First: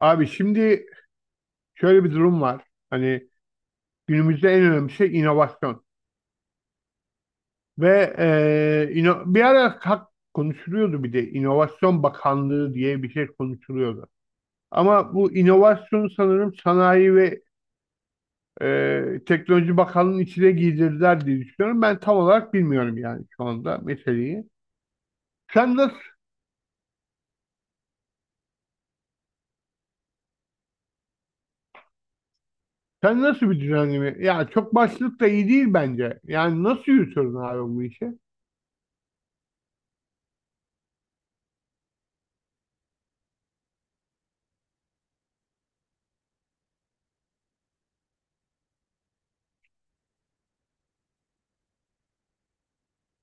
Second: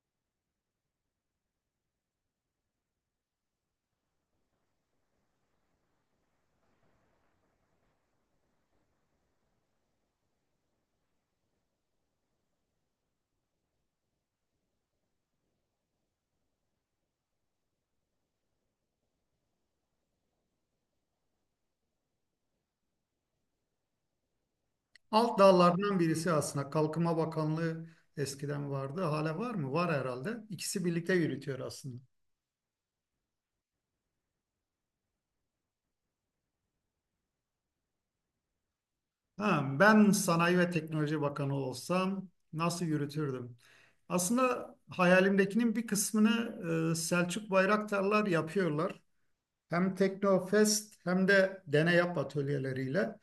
Abi şimdi şöyle bir durum var. Hani günümüzde en önemli şey inovasyon. Bir ara konuşuluyordu, bir de İnovasyon Bakanlığı diye bir şey konuşuluyordu. Ama bu inovasyon sanırım Sanayi ve Teknoloji Bakanlığı'nın içine giydirdiler diye düşünüyorum. Ben tam olarak bilmiyorum yani şu anda meseleyi. Alt Sen nasıl, dallardan birisi aslında. Kalkınma Bakanlığı eskiden vardı. Hala var mı? Var herhalde. İkisi birlikte yürütüyor aslında. sen nasıl bir düzenleme? Ya çok başlık da iyi değil bence. Yani nasıl yürütüyorsun abi bu işi? Ha, ben Sanayi ve Teknoloji Bakanı olsam nasıl yürütürdüm? Aslında hayalimdekinin bir kısmını Selçuk Bayraktarlar yapıyorlar. Hem Teknofest hem de Deney Yap atölyeleriyle.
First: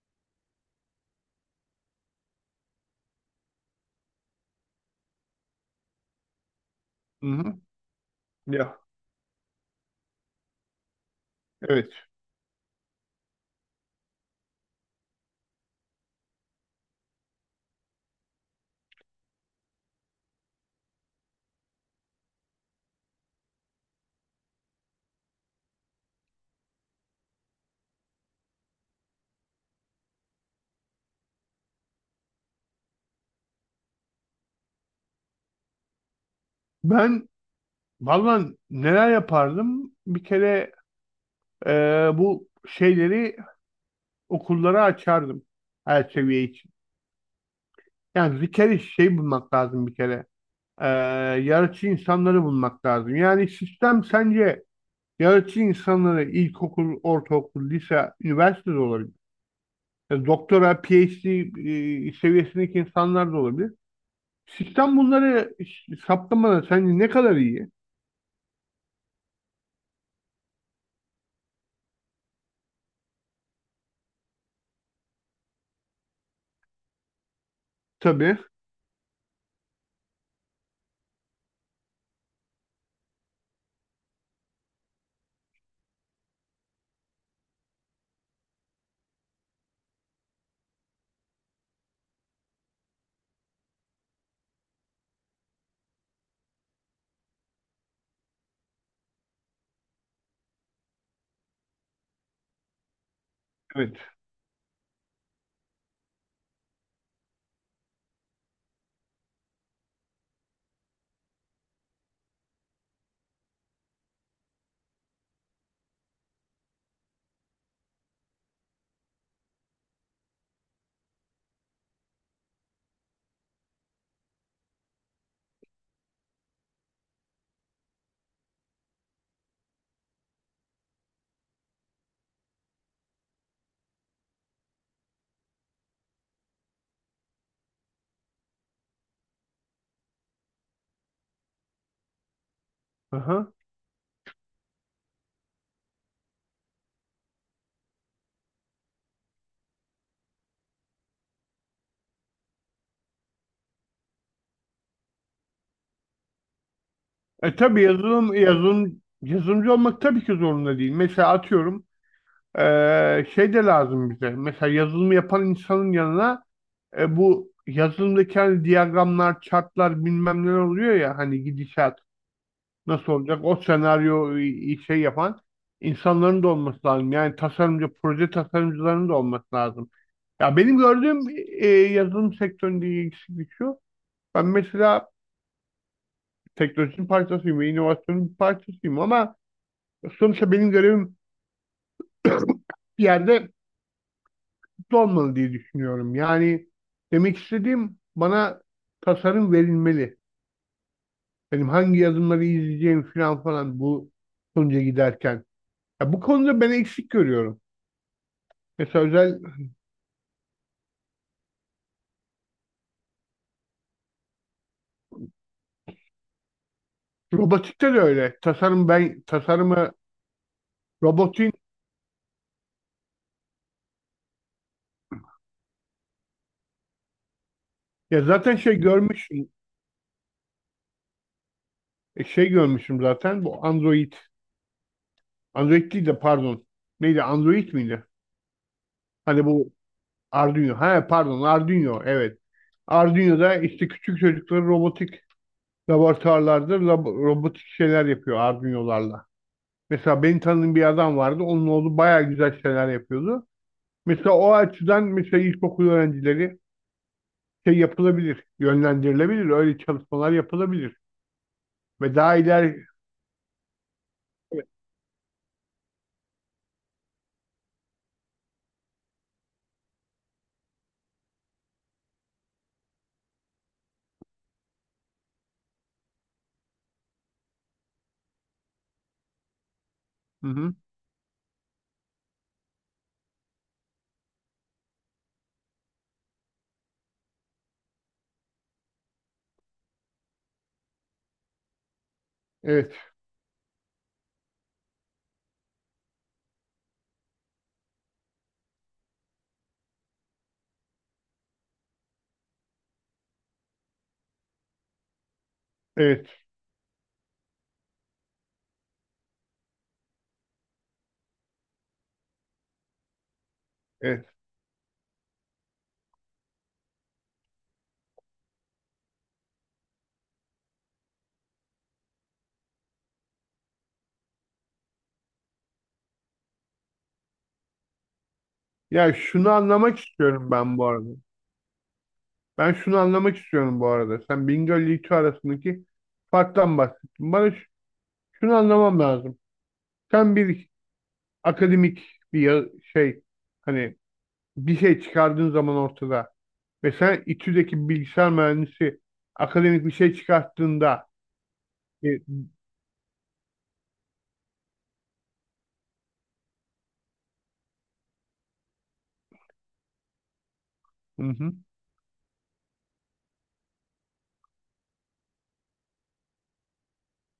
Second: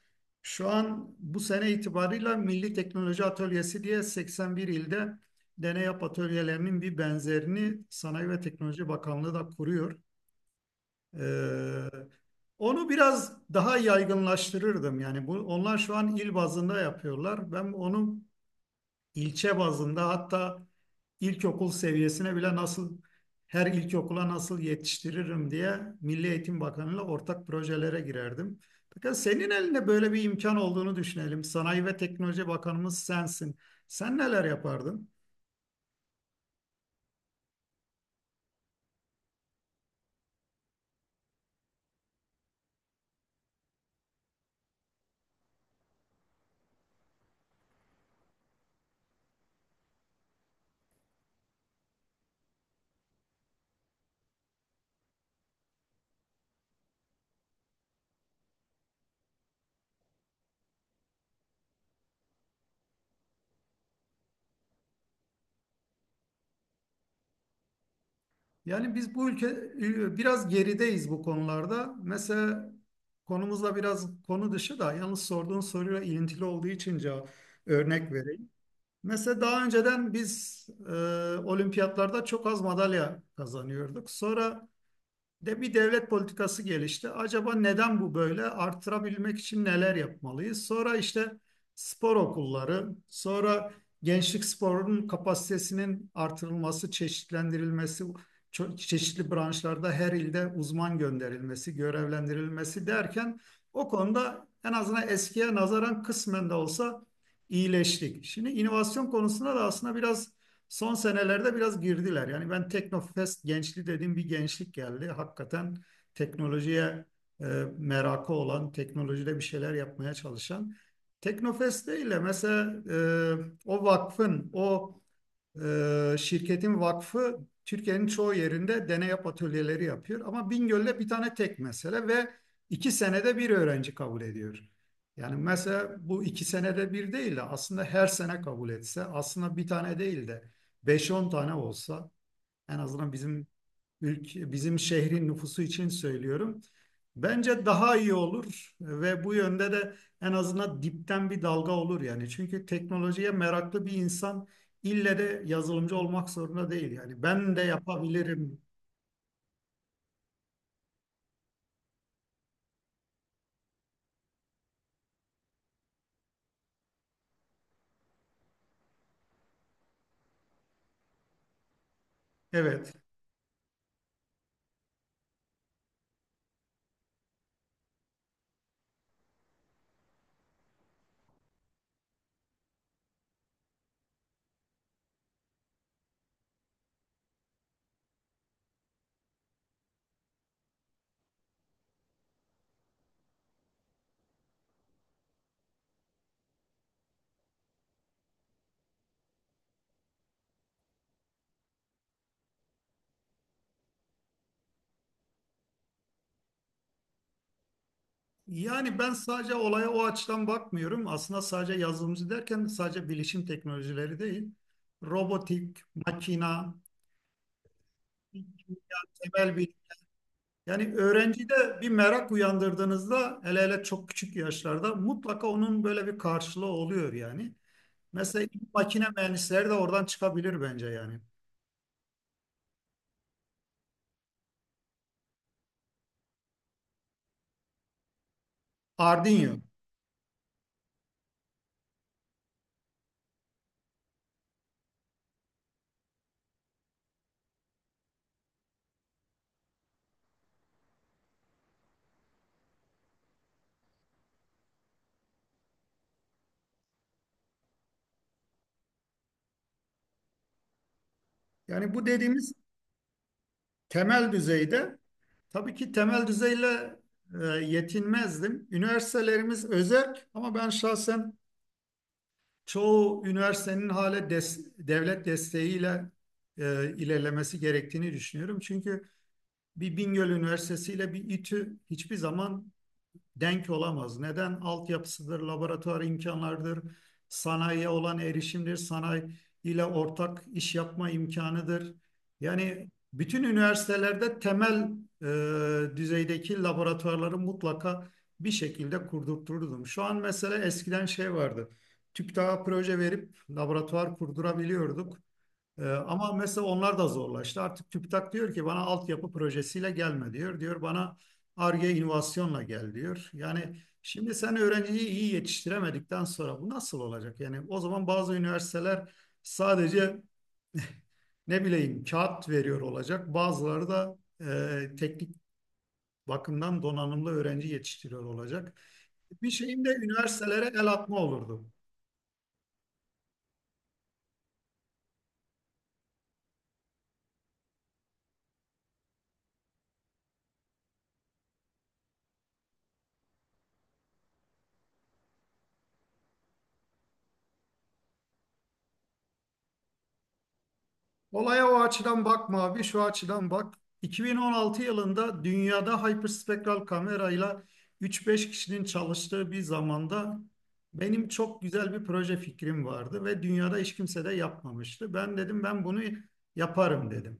Şu an bu sene itibarıyla Milli Teknoloji Atölyesi diye 81 ilde Deney Yap atölyelerinin bir Hı hı. benzerini Sanayi ve Ya, Teknoloji Bakanlığı da kuruyor. Ee, evet. onu biraz daha yaygınlaştırırdım. Yani bu, onlar şu an il bazında yapıyorlar. Ben onu İlçe bazında, hatta ilkokul seviyesine bile nasıl, her ilkokula nasıl yetiştiririm diye Milli Eğitim Bakanı'yla ortak projelere girerdim. Fakat senin elinde böyle bir imkan olduğunu düşünelim. Sanayi ve Teknoloji Bakanımız sensin. Sen neler yapardın? Ben Vallahi neler yapardım? Bir kere e, bu şeyleri okullara açardım her seviye için. Yani bir kere şey bulmak lazım bir kere. E, Yaratıcı insanları bulmak lazım. Yani sistem sence yaratıcı insanları ilkokul, ortaokul, lise, üniversite de olabilir. Doktora, PhD seviyesindeki insanlar da olabilir. Sistem bunları saptamada sence ne kadar iyi? Yani biz bu ülke biraz gerideyiz bu konularda. Mesela konumuzla biraz konu dışı da yalnız sorduğun soruyla ilintili olduğu için cevap örnek Tabii. vereyim. Mesela daha önceden biz olimpiyatlarda çok az madalya kazanıyorduk. Sonra de bir devlet politikası gelişti. Acaba neden bu böyle? Artırabilmek için neler yapmalıyız? Sonra işte spor okulları, sonra gençlik sporunun kapasitesinin artırılması, çeşitlendirilmesi, çeşitli branşlarda her ilde uzman gönderilmesi, görevlendirilmesi derken o Evet. konuda en azından eskiye nazaran kısmen de olsa iyileştik. Şimdi inovasyon konusunda da aslında biraz son senelerde biraz girdiler. Yani ben Teknofest gençliği dediğim bir gençlik geldi. Hakikaten teknolojiye e, merakı olan, teknolojide bir şeyler yapmaya çalışan. Teknofest değil de mesela o vakfın, o şirketin vakfı Türkiye'nin çoğu yerinde deney yap atölyeleri yapıyor. Ama Bingöl'de bir tane tek mesele ve iki senede bir öğrenci kabul ediyor. Yani mesela bu iki senede bir değil de aslında her sene kabul etse, aslında bir tane değil de beş on tane olsa en azından bizim Aha. ülke, bizim şehrin nüfusu için söylüyorum. Bence daha iyi olur ve bu yönde de en azından dipten bir dalga olur yani. Çünkü teknolojiye meraklı bir insan ille de yazılımcı olmak zorunda değil yani. E, Ben de tabii yapabilirim. Yazılımcı olmak tabii ki zorunda değil. Mesela atıyorum, şey de lazım bize. Mesela yazılımı yapan insanın yanına, bu yazılımdaki hani diyagramlar, chartlar bilmem neler oluyor ya, hani gidişat Evet. nasıl olacak o senaryo, şey yapan insanların da olması lazım. Yani tasarımcı, proje tasarımcılarının da olması lazım. Ya benim gördüğüm yazılım sektöründe eksiklik şu. Ben mesela teknolojinin parçasıyım ve inovasyonun bir parçasıyım ama sonuçta benim görevim bir yerde kutlu olmalı diye düşünüyorum. Yani demek istediğim bana tasarım verilmeli. Benim hangi yazımları izleyeceğim falan falan bu sonuca giderken. Ya bu konuda ben eksik görüyorum. Yani Mesela ben özel sadece olaya o açıdan bakmıyorum. Aslında sadece yazılımcı derken sadece bilişim teknolojileri değil. Robotik, makina, robotikte de öyle. Tasarım kimya, ben temel. tasarımı Yani robotin öğrencide bir merak uyandırdığınızda hele hele çok küçük yaşlarda mutlaka onun böyle bir karşılığı oluyor yani. Ya Mesela zaten şey makine görmüşüm. mühendisleri de oradan çıkabilir bence yani. Şey görmüşüm zaten bu Android. Android değil de pardon. Neydi, Android miydi? Hani Arduino. bu Arduino. Ha pardon, Arduino evet. Arduino'da işte küçük çocukları robotik laboratuvarlarda, robotik şeyler yapıyor Arduino'larla. Mesela benim tanıdığım bir adam vardı. Onun oğlu bayağı güzel şeyler yapıyordu. Mesela o açıdan mesela ilkokul öğrencileri şey yapılabilir, yönlendirilebilir. Öyle çalışmalar yapılabilir. Yani bu Ve daha dediğimiz ileri... temel Evet, düzeyde tabii ki temel düzeyle yetinmezdim. Üniversitelerimiz özel ama ben şahsen çoğu üniversitenin hala devlet desteğiyle ilerlemesi gerektiğini düşünüyorum. Çünkü bir Bingöl hı hı. Üniversitesi ile bir İTÜ hiçbir zaman denk olamaz. Neden? Altyapısıdır, laboratuvar imkanlarıdır, sanayiye olan erişimdir, sanayi ile ortak iş yapma imkanıdır. Yani Evet, bütün üniversitelerde temel düzeydeki laboratuvarları mutlaka bir şekilde kurdurturdum. Şu an mesela eskiden şey vardı. TÜBİTAK'a proje verip laboratuvar kurdurabiliyorduk. Ama evet, mesela onlar da zorlaştı. Artık TÜBİTAK diyor ki bana altyapı projesiyle gelme diyor. Diyor bana Ar-Ge inovasyonla gel diyor. Yani evet, şimdi sen öğrenciyi iyi yetiştiremedikten sonra bu nasıl olacak? Yani o zaman bazı üniversiteler sadece ne bileyim kağıt veriyor olacak. Bazıları da teknik bakımdan donanımlı öğrenci yetiştiriyor olacak. Ya şunu Bir şeyin de anlamak istiyorum üniversitelere ben bu el arada. atma olurdu. Ben şunu anlamak istiyorum bu arada. Sen Bingöl ile İTÜ arasındaki farktan bahsettin. Bana ş- şunu anlamam lazım. Sen bir akademik bir ya- şey hani bir şey çıkardığın zaman ortada ve sen İTÜ'deki bilgisayar mühendisi akademik bir şey çıkarttığında Olaya o e, açıdan bakma abi, şu açıdan bak. 2016 yılında dünyada hyperspektral kamerayla 3-5 kişinin çalıştığı bir zamanda hı benim hı, çok güzel bir proje fikrim vardı ve dünyada hiç kimse de yapmamıştı. Ben dedim ben bunu yaparım dedim.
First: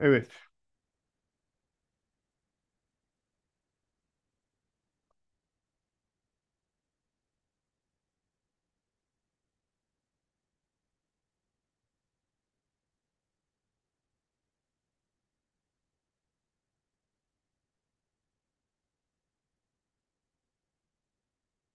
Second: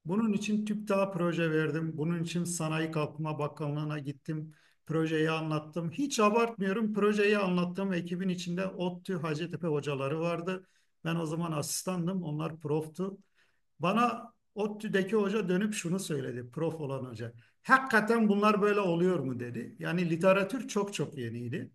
evet Bunun için TÜBİTAK'a proje verdim. Bunun için Sanayi Kalkınma Bakanlığı'na gittim. Projeyi anlattım. Hiç abartmıyorum. Projeyi anlattığım ekibin içinde ODTÜ, Hacettepe hocaları vardı. Ben o zaman asistandım. Onlar proftu. Bana ODTÜ'deki hoca dönüp şunu söyledi. Prof olan hoca. Hakikaten bunlar böyle oluyor mu dedi. Yani literatür çok çok yeniydi.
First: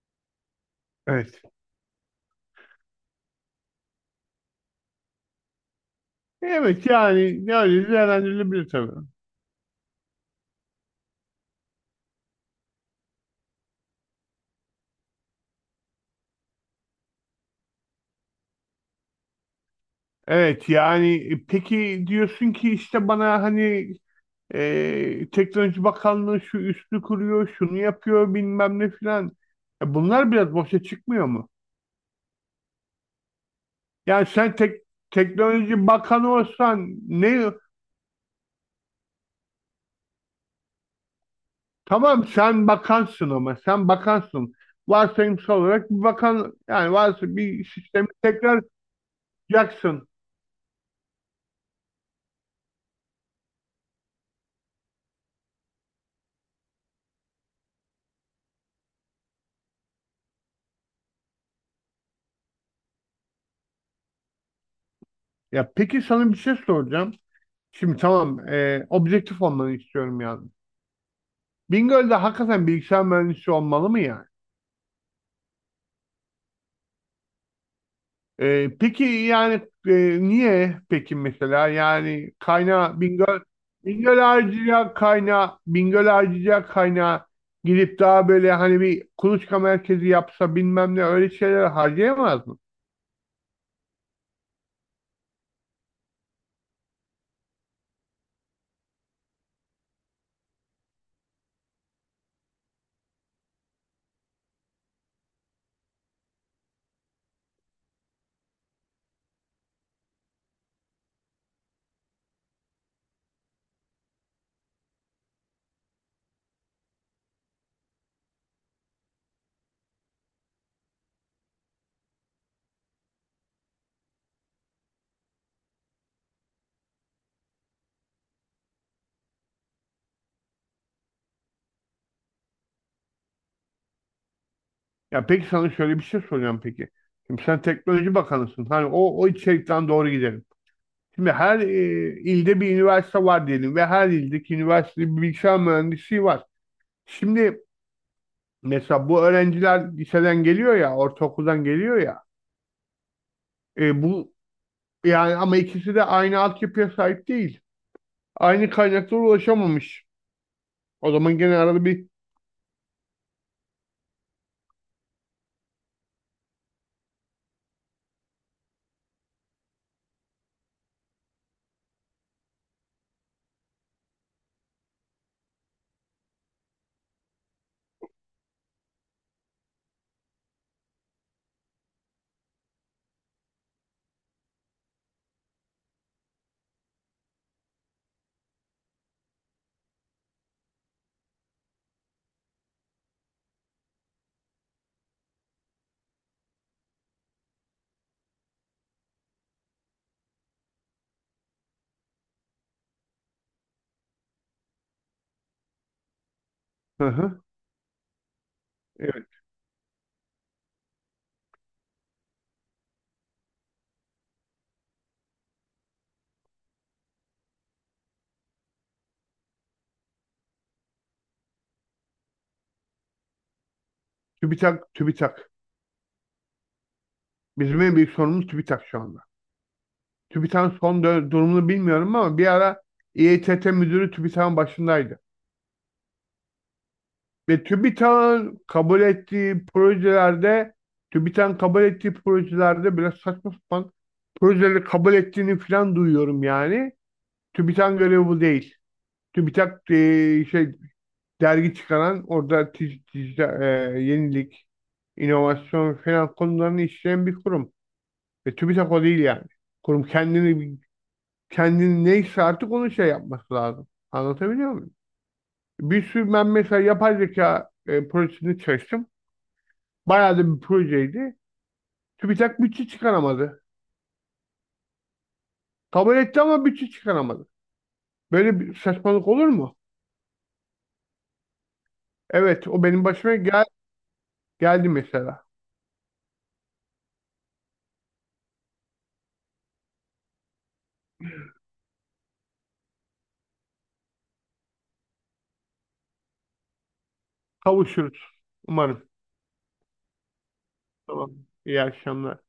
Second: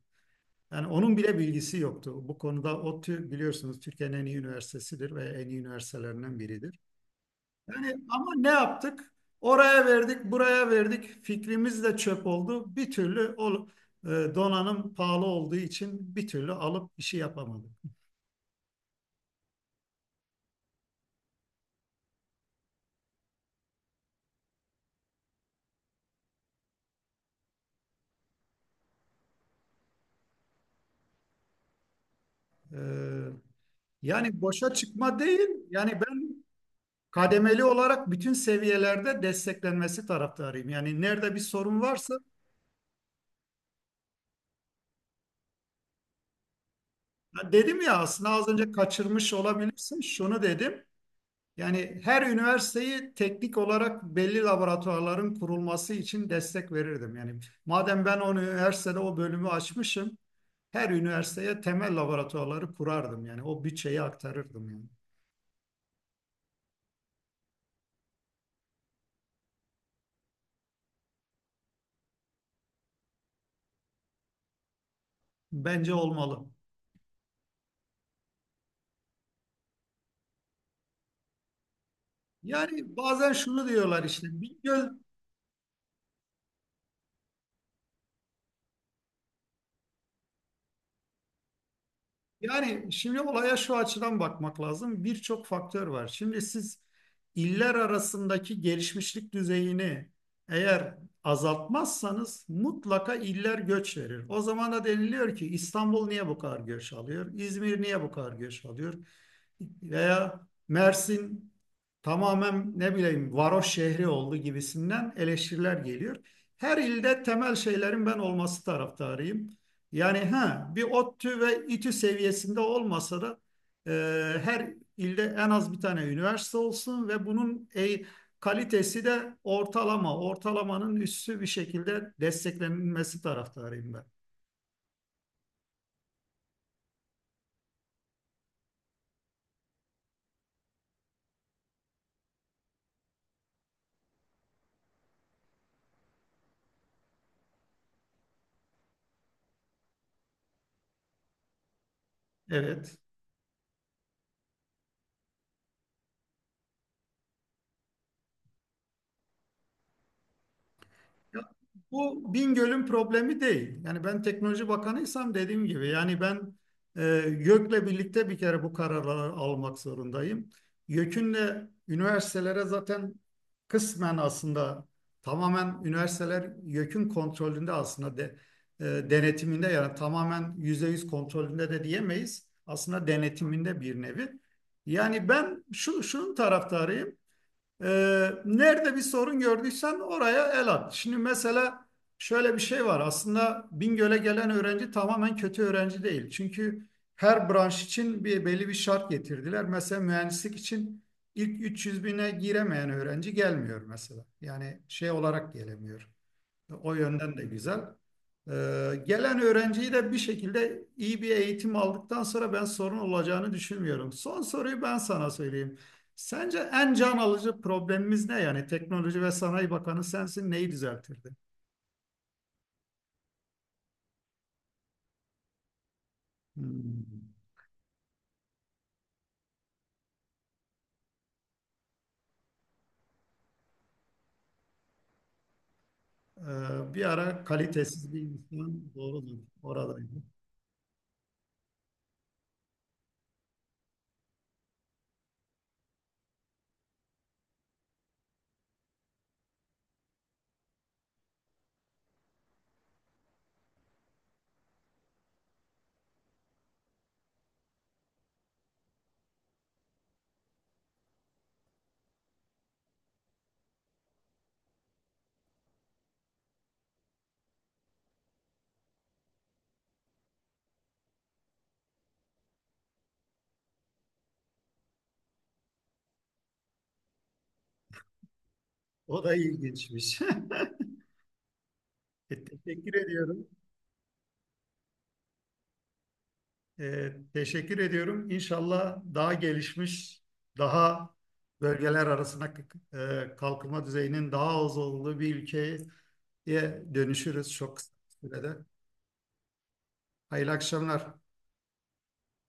Yani onun bile evet bilgisi yoktu. Bu konuda ODTÜ biliyorsunuz Türkiye'nin en iyi üniversitesidir ve en iyi üniversitelerinden biridir. evet yani ne öyle Ama ne değerlendirilebilir tabii. yaptık? Oraya verdik, buraya verdik. Fikrimiz de çöp oldu. Bir türlü o e, donanım pahalı olduğu için bir türlü alıp işi yapamadık. Evet yani, peki diyorsun ki işte bana hani Teknoloji Bakanlığı şu üstü kuruyor şunu yapıyor bilmem ne filan. E, bunlar biraz boşa çıkmıyor mu? E, Yani yani sen boşa tek çıkma değil. Teknoloji Yani Bakanı ben olsan ne... kademeli olarak bütün seviyelerde desteklenmesi taraftarıyım. Yani nerede bir sorun varsa... Tamam sen bakansın, ama sen bakansın. Varsayımsal olarak bir bakan, yani varsa Ya bir dedim ya sistemi aslında az tekrar önce kaçırmış olabilirsin. yaksın. Şunu dedim. Yani her üniversiteyi teknik olarak belli laboratuvarların kurulması için destek verirdim. Yani madem ben o üniversitede o bölümü açmışım, her üniversiteye temel laboratuvarları kurardım. Yani o bütçeyi aktarırdım yani. Ya peki sana bir şey soracağım. Şimdi tamam, objektif olmanı istiyorum yani. Bingöl'de hakikaten bilgisayar mühendisi olmalı mı yani? Bence olmalı. E, peki yani niye peki mesela, yani Yani kaynağı bazen Bingöl şunu diyorlar Bingöl işte Bingöl... harcayacağı kaynağı Bingöl harcayacağı kaynağı gidip daha böyle hani bir kuluçka merkezi yapsa bilmem ne öyle şeyler harcayamaz mı? Yani şimdi olaya şu açıdan bakmak lazım. Birçok faktör var. Şimdi siz iller arasındaki gelişmişlik düzeyini eğer azaltmazsanız mutlaka iller göç verir. O zaman da deniliyor ki İstanbul niye bu kadar göç alıyor? İzmir niye bu kadar göç alıyor? Veya Mersin tamamen ne bileyim varoş şehri oldu gibisinden eleştiriler geliyor. Her ilde temel şeylerin ben olması taraftarıyım. Yani ha bir ODTÜ ve İTÜ seviyesinde olmasa da e, her ilde en az bir tane üniversite olsun ve bunun kalitesi de ortalama, ortalamanın üstü bir şekilde desteklenilmesi taraftarıyım ben. Ya peki sana şöyle bir şey soracağım peki. Şimdi sen teknoloji bakanısın. Hani o içerikten doğru gidelim. Şimdi her ilde bir üniversite var diyelim ve her ildeki üniversitede bir bilgisayar mühendisliği var. Şimdi mesela bu öğrenciler liseden geliyor ya, ortaokuldan geliyor ya. Evet. E, bu yani, ama ikisi de aynı altyapıya sahip değil. Aynı kaynaklara ulaşamamış. O zaman Ya, gene arada bir... bu Bingöl'ün problemi değil. Yani ben teknoloji bakanıysam dediğim gibi yani ben e, YÖK'le birlikte bir kere bu kararları almak zorundayım. YÖK'ünle üniversitelere zaten kısmen aslında tamamen üniversiteler YÖK'ün kontrolünde aslında e, denetiminde yani tamamen %100 kontrolünde de diyemeyiz. Aslında denetiminde bir nevi. Yani ben şu, şunun taraftarıyım. Nerede bir sorun gördüysen oraya el at. Şimdi mesela şöyle bir şey var. Aslında Bingöl'e gelen öğrenci tamamen kötü öğrenci değil. Çünkü her branş için bir belli bir şart getirdiler. Mesela mühendislik için ilk 300 bine giremeyen öğrenci gelmiyor mesela. Yani şey olarak gelemiyor. O Hı yönden hı. de güzel. Ee, Evet, gelen öğrenciyi de bir şekilde iyi bir eğitim aldıktan sonra ben sorun olacağını düşünmüyorum. Son soruyu ben sana söyleyeyim. Sence en can alıcı problemimiz ne? Yani Teknoloji ve Sanayi Bakanı sensin neyi düzeltirdi? TÜBİTAK, TÜBİTAK. Hmm. Bizim en büyük sorunumuz TÜBİTAK şu anda. TÜBİTAK'ın durumunu bilmiyorum ama bir ara İETT müdürü TÜBİTAK'ın başındaydı. Bir ara Ve kalitesiz bir insan doğrudur oradaydı. TÜBİTAK'ın kabul ettiği projelerde biraz saçma sapan projeleri kabul ettiğini falan duyuyorum yani. TÜBİTAK'ın görevi bu değil. TÜBİTAK şey, dergi çıkaran orada yenilik, inovasyon falan konularını işleyen bir kurum. Ve TÜBİTAK o değil yani. Kurum kendini neyse artık onu şey yapması lazım. Anlatabiliyor muyum? Bir sürü... Ben mesela yapay zeka projesini çalıştım. Bayağı da bir projeydi. TÜBİTAK bütçe çıkaramadı. Kabul etti ama bütçe çıkaramadı. Böyle bir O saçmalık da olur mu? ilginçmiş. Evet, o teşekkür benim başıma ediyorum. Geldi mesela. Teşekkür ediyorum. İnşallah daha gelişmiş, daha bölgeler arasında kalkınma düzeyinin daha az olduğu bir ülkeye dönüşürüz çok kısa Kavuşuruz sürede. umarım. Hayırlı akşamlar. Tamam. İyi akşamlar.